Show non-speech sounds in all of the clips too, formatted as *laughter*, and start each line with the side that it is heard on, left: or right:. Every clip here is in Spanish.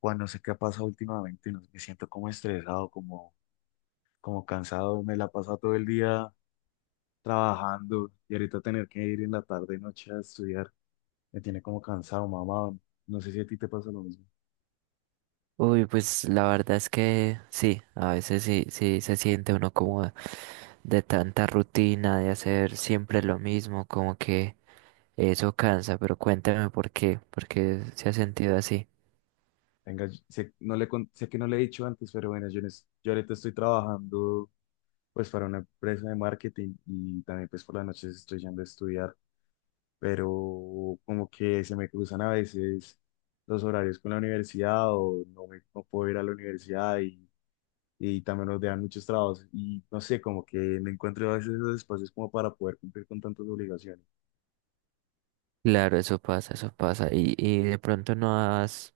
left: Juan, no sé qué ha pasado últimamente, no sé, me siento como estresado, como, como cansado, me la paso todo el día trabajando y ahorita tener que ir en la tarde y noche a estudiar, me tiene como cansado, mamá, no sé si a ti te pasa lo mismo.
right: Uy, pues la verdad es que sí, a veces sí, sí se siente uno como de tanta rutina, de hacer siempre lo mismo, como que eso cansa, pero cuéntame por qué se ha sentido así.
left: Venga, sé, no le, sé que no le he dicho antes, pero bueno, yo, yo ahorita estoy trabajando pues para una empresa de marketing y también pues por las noches estoy yendo a estudiar, pero como que se me cruzan a veces los horarios con la universidad o no, me, no puedo ir a la universidad y también nos dejan muchos trabajos y no sé, como que no encuentro a veces esos espacios como para poder cumplir con tantas obligaciones.
right: Claro, eso pasa, eso pasa. Y de pronto no has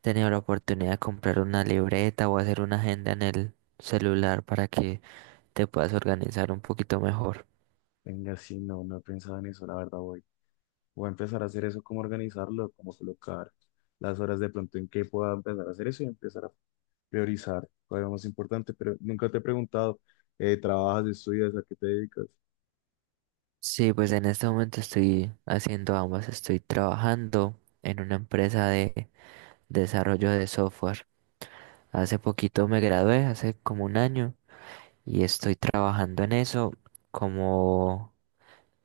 right: tenido la oportunidad de comprar una libreta o hacer una agenda en el celular para que te puedas organizar un poquito mejor.
left: Venga, sí, no, no he pensado en eso, la verdad voy. Voy a empezar a hacer eso, cómo organizarlo, cómo colocar las horas de pronto en que pueda empezar a hacer eso y empezar a priorizar, cuál es lo más importante, pero nunca te he preguntado, ¿trabajas, estudias, a qué te dedicas?
right: Sí, pues en este momento estoy haciendo ambas, estoy trabajando en una empresa de desarrollo de software. Hace poquito me gradué, hace como un año, y estoy trabajando en eso como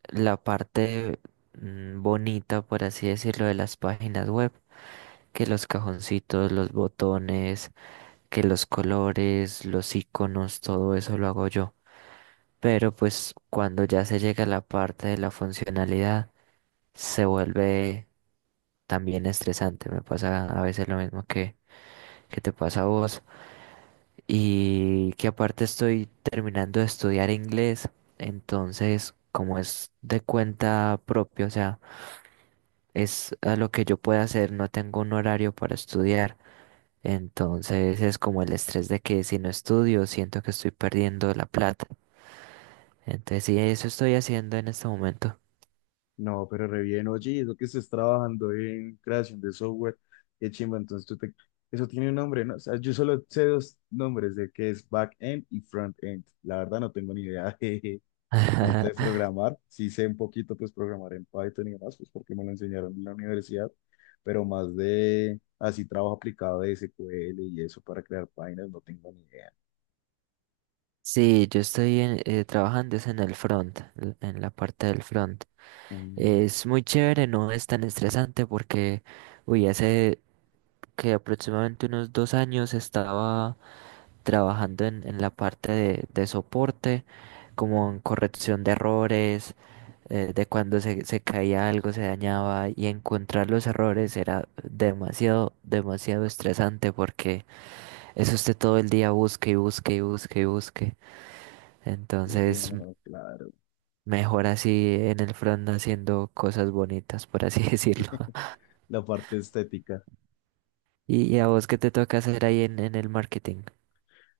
right: la parte bonita, por así decirlo, de las páginas web, que los cajoncitos, los botones, que los colores, los iconos, todo eso lo hago yo. Pero pues cuando ya se llega a la parte de la funcionalidad, se vuelve también estresante. Me pasa a veces lo mismo que te pasa a vos y que aparte estoy terminando de estudiar inglés, entonces como es de cuenta propia, o sea, es a lo que yo pueda hacer, no tengo un horario para estudiar, entonces es como el estrés de que si no estudio siento que estoy perdiendo la plata, entonces sí, eso estoy haciendo en este momento.
left: No, pero re bien, oye, eso que estés trabajando en creación de software, qué chimba, entonces tú te... Eso tiene un nombre, ¿no? O sea, yo solo sé dos nombres de que es back-end y front-end. La verdad no tengo ni idea *laughs* de tanto de
right: *laughs*
left: programar. Sí sé un poquito, pues, programar en Python y demás, pues, porque me lo enseñaron en la universidad, pero más de así trabajo aplicado de SQL y eso para crear páginas, no tengo ni idea.
right: Sí, yo trabajando es en el front, en la parte del front.
left: Mm,
right: Es muy chévere, no es tan estresante porque, uy, hace que aproximadamente unos 2 años estaba trabajando en la parte de soporte, como en corrección de errores, de cuando se caía algo, se dañaba, y encontrar los errores era demasiado, demasiado estresante porque eso usted todo el día busque y busque y busque y busque. Entonces...
left: bueno, claro.
right: Mejor así en el front haciendo cosas bonitas, por así *laughs* decirlo.
left: *laughs* La parte estética.
right: ¿Y a vos qué te toca hacer ahí en el marketing?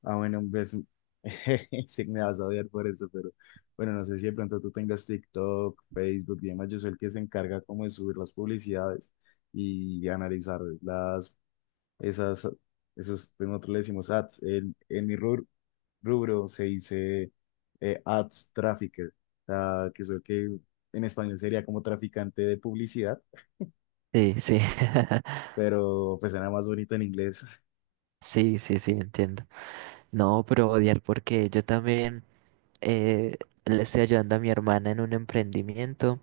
left: Ah, bueno, pues *laughs* sí me vas a odiar por eso, pero bueno, no sé si de pronto tú tengas TikTok, Facebook y demás. Yo soy el que se encarga como de subir las publicidades y analizar las, esas, esos, nosotros le decimos ads. En mi rubro, rubro se dice ads trafficker, o sea, que soy el que en español sería como traficante de publicidad,
right: Sí, sí. *laughs*
left: pero pues era más bonito en inglés.
right: Sí, sí, sí, entiendo. No, pero odiar porque yo también eh, le estoy ayudando a mi hermana en un emprendimiento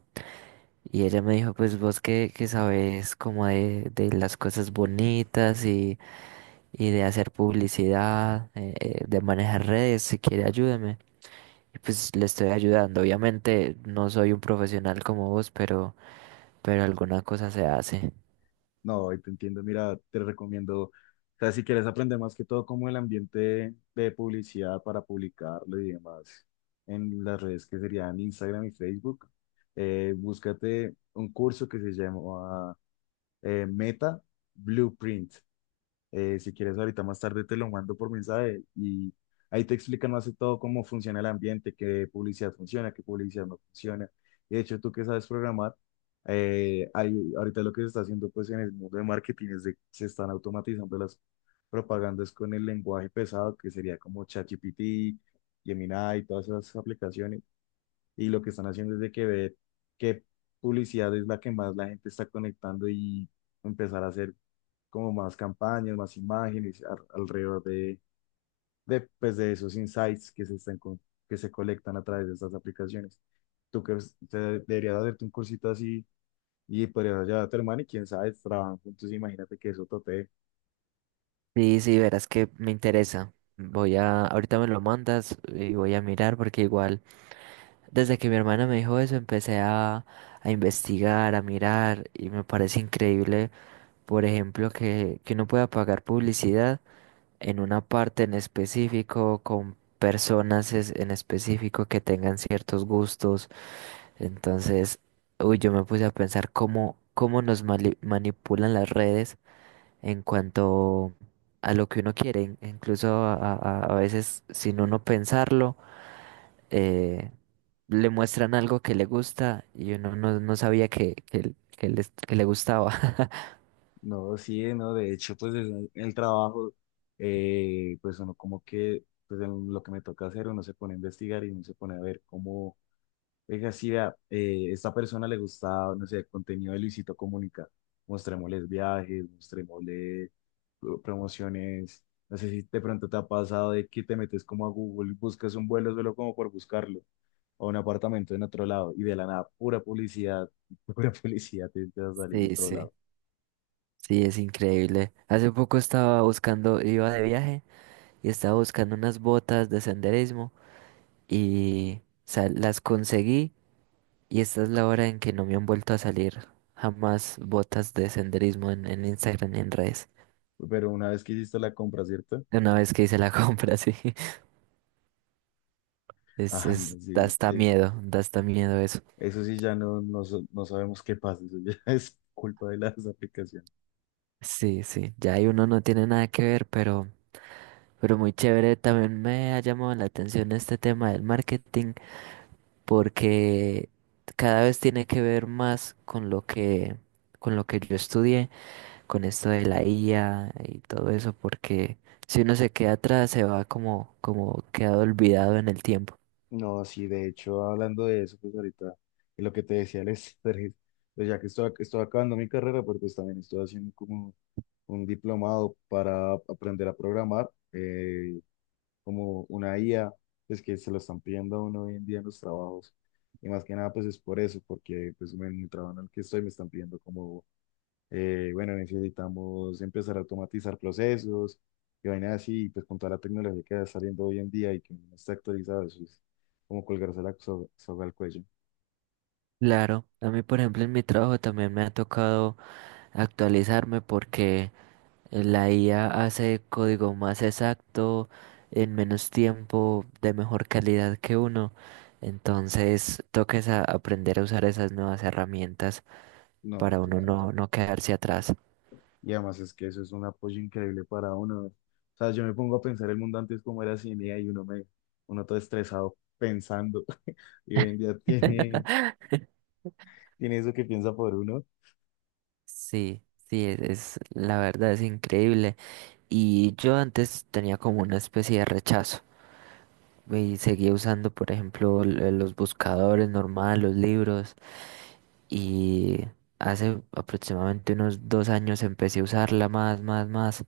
right: y ella me dijo, pues vos que sabes como de las cosas bonitas y de hacer publicidad, de manejar redes, si quiere ayúdame. Y pues le estoy ayudando. Obviamente no soy un profesional como vos, pero alguna cosa se hace.
left: No, ahí te entiendo. Mira, te recomiendo, o sea, si quieres aprender más que todo como el ambiente de publicidad para publicarlo y demás en las redes que serían Instagram y Facebook, búscate un curso que se llama Meta Blueprint. Si quieres, ahorita más tarde te lo mando por mensaje y ahí te explican más de todo cómo funciona el ambiente, qué publicidad funciona, qué publicidad no funciona. De hecho, tú que sabes programar, ahorita lo que se está haciendo pues en el mundo de marketing es de se están automatizando las propagandas con el lenguaje pesado, que sería como ChatGPT, Gemini y todas esas aplicaciones y lo que están haciendo es de que ver qué publicidad es la que más la gente está conectando y empezar a hacer como más campañas, más imágenes alrededor de, pues, de esos insights que se están que se colectan a través de estas aplicaciones. Tú que es- te- deberías hacerte un cursito así y podrías llevar a tu hermano y quién sabe, trabajan juntos, imagínate que eso tope.
right: Sí, sí, verás que me interesa. Ahorita me lo mandas y voy a mirar porque igual... Desde que mi hermana me dijo eso, a investigar, a mirar, y me parece increíble, por ejemplo, que uno pueda pagar publicidad en una parte en específico, con personas en específico que tengan ciertos gustos. Entonces, uy, yo me puse a pensar cómo, cómo nos manipulan las redes en cuanto a lo que uno quiere, incluso a veces sin uno pensarlo. eh, Le muestran algo que le gusta y uno no, no sabía que que le gustaba. *laughs*
left: No, sí, no, de hecho, pues en el trabajo, pues uno como que, pues en lo que me toca hacer, uno se pone a investigar y uno se pone a ver cómo, oiga, si vea, esta persona le gusta, no sé, el contenido de Luisito Comunica, mostrémosles viajes, mostrémosle promociones, no sé si de pronto te ha pasado de que te metes como a Google, buscas un vuelo solo como por buscarlo, o un apartamento en otro lado, y de la nada, pura publicidad, *laughs* pura publicidad te, te va a salir en
right: Sí,
left: todo
right: sí,
left: lado.
right: sí, es increíble. Hace poco estaba buscando, iba de viaje y estaba buscando unas botas de senderismo y o sea, las conseguí y esta es la hora en que no me han vuelto a salir jamás botas de senderismo en Instagram ni en redes.
left: Pero una vez que hiciste la compra, ¿cierto?
right: Una vez que hice la *laughs* compra, sí,
left: Ah,
right: es,
left: no, sí, es que
right: da hasta miedo eso.
left: eso sí ya no, no, no sabemos qué pasa, eso ya *laughs* es culpa de las aplicaciones.
right: Sí, sí, ya ahí uno no tiene nada que ver, pero... Pero muy chévere, también me ha llamado la atención este tema del marketing porque cada vez tiene que ver más con lo que yo estudié, con esto de la IA y todo eso, porque si uno se queda atrás se va como como quedado olvidado en el tiempo.
left: No, sí, de hecho, hablando de eso, pues ahorita, de lo que te decía el estrés, pues ya que estoy, estoy acabando mi carrera, pero pues también estoy haciendo como un diplomado para aprender a programar, como una IA, pues que se lo están pidiendo a uno hoy en día en los trabajos. Y más que nada, pues es por eso, porque pues en mi trabajo en el que estoy me están pidiendo como eh, bueno, necesitamos empezar a automatizar procesos y vainas así, y pues con toda la tecnología que está saliendo hoy en día y que no está actualizada, eso es como colgarse la soga al cuello.
right: Claro, a mí por ejemplo en mi trabajo también me ha tocado actualizarme porque la IA hace código más exacto, en menos tiempo, de mejor calidad que uno. Entonces, toques a aprender a usar esas nuevas herramientas
left: No,
right: para uno
left: claro.
right: no, no quedarse atrás.
left: Y además es que eso es un apoyo increíble para uno. O sea, yo me pongo a pensar el mundo antes como era sin IA y uno me, uno todo estresado pensando *laughs* y hoy en día tiene,
right: *laughs*
left: tiene eso que piensa por uno.
right: Sí, sí, la verdad es increíble. Y yo antes tenía como una especie de rechazo y seguía usando, por ejemplo, los buscadores normales, los libros. Y hace aproximadamente unos dos años empecé a usarla más, más, más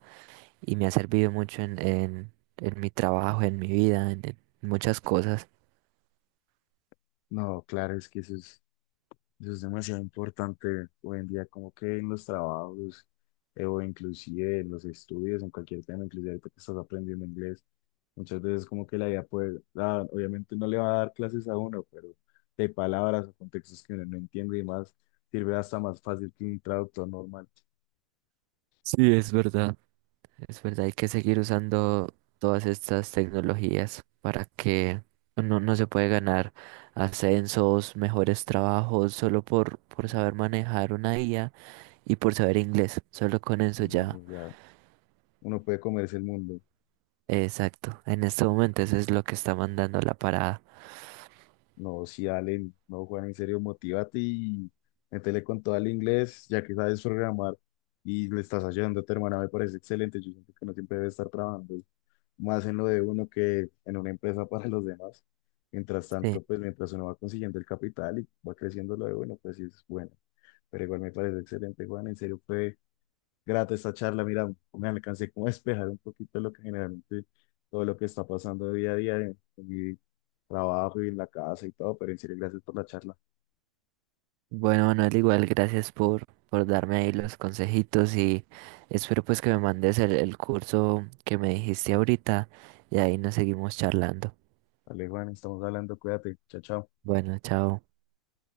right: y me ha servido mucho en mi trabajo, en mi vida, en muchas cosas.
left: No, claro, es que eso es, eso es demasiado importante hoy en día, como que en los trabajos o inclusive en los estudios, en cualquier tema, inclusive ahorita que estás aprendiendo inglés, muchas veces como que la idea puede, ah, obviamente no le va a dar clases a uno, pero de palabras o contextos que uno no entiende y más, sirve hasta más fácil que un traductor normal.
right: Sí, es verdad. Es verdad, hay que seguir usando todas estas tecnologías para que no, no se puede ganar ascensos, mejores trabajos, solo por saber manejar una IA y por saber inglés. Solo con eso
left: Y,
right: ya.
left: o sea, uno puede comerse el mundo.
right: Exacto. En este momento eso es lo que está mandando la parada.
left: No, si Allen, no, Juan, en serio, motívate y métele con todo al inglés, ya que sabes programar y le estás ayudando a tu hermana, me parece excelente. Yo siento que no siempre debe estar trabajando más en lo de uno que en una empresa *laughs* para los demás. Mientras tanto,
right: Sí.
left: pues mientras uno va consiguiendo el capital y va creciendo lo de uno, pues sí es bueno. Pero igual me parece excelente, Juan, en serio, fue grata esta charla. Mira, me alcancé como a despejar un poquito lo que generalmente todo lo que está pasando día a día en mi trabajo y en la casa y todo, pero en serio, gracias por la charla.
right: Bueno, Manuel, igual gracias por darme ahí los consejitos y espero pues que me mandes el curso que me dijiste ahorita y ahí nos seguimos charlando.
left: Vale, Juan, estamos hablando, cuídate, chao, chao.
right: Bueno, chao.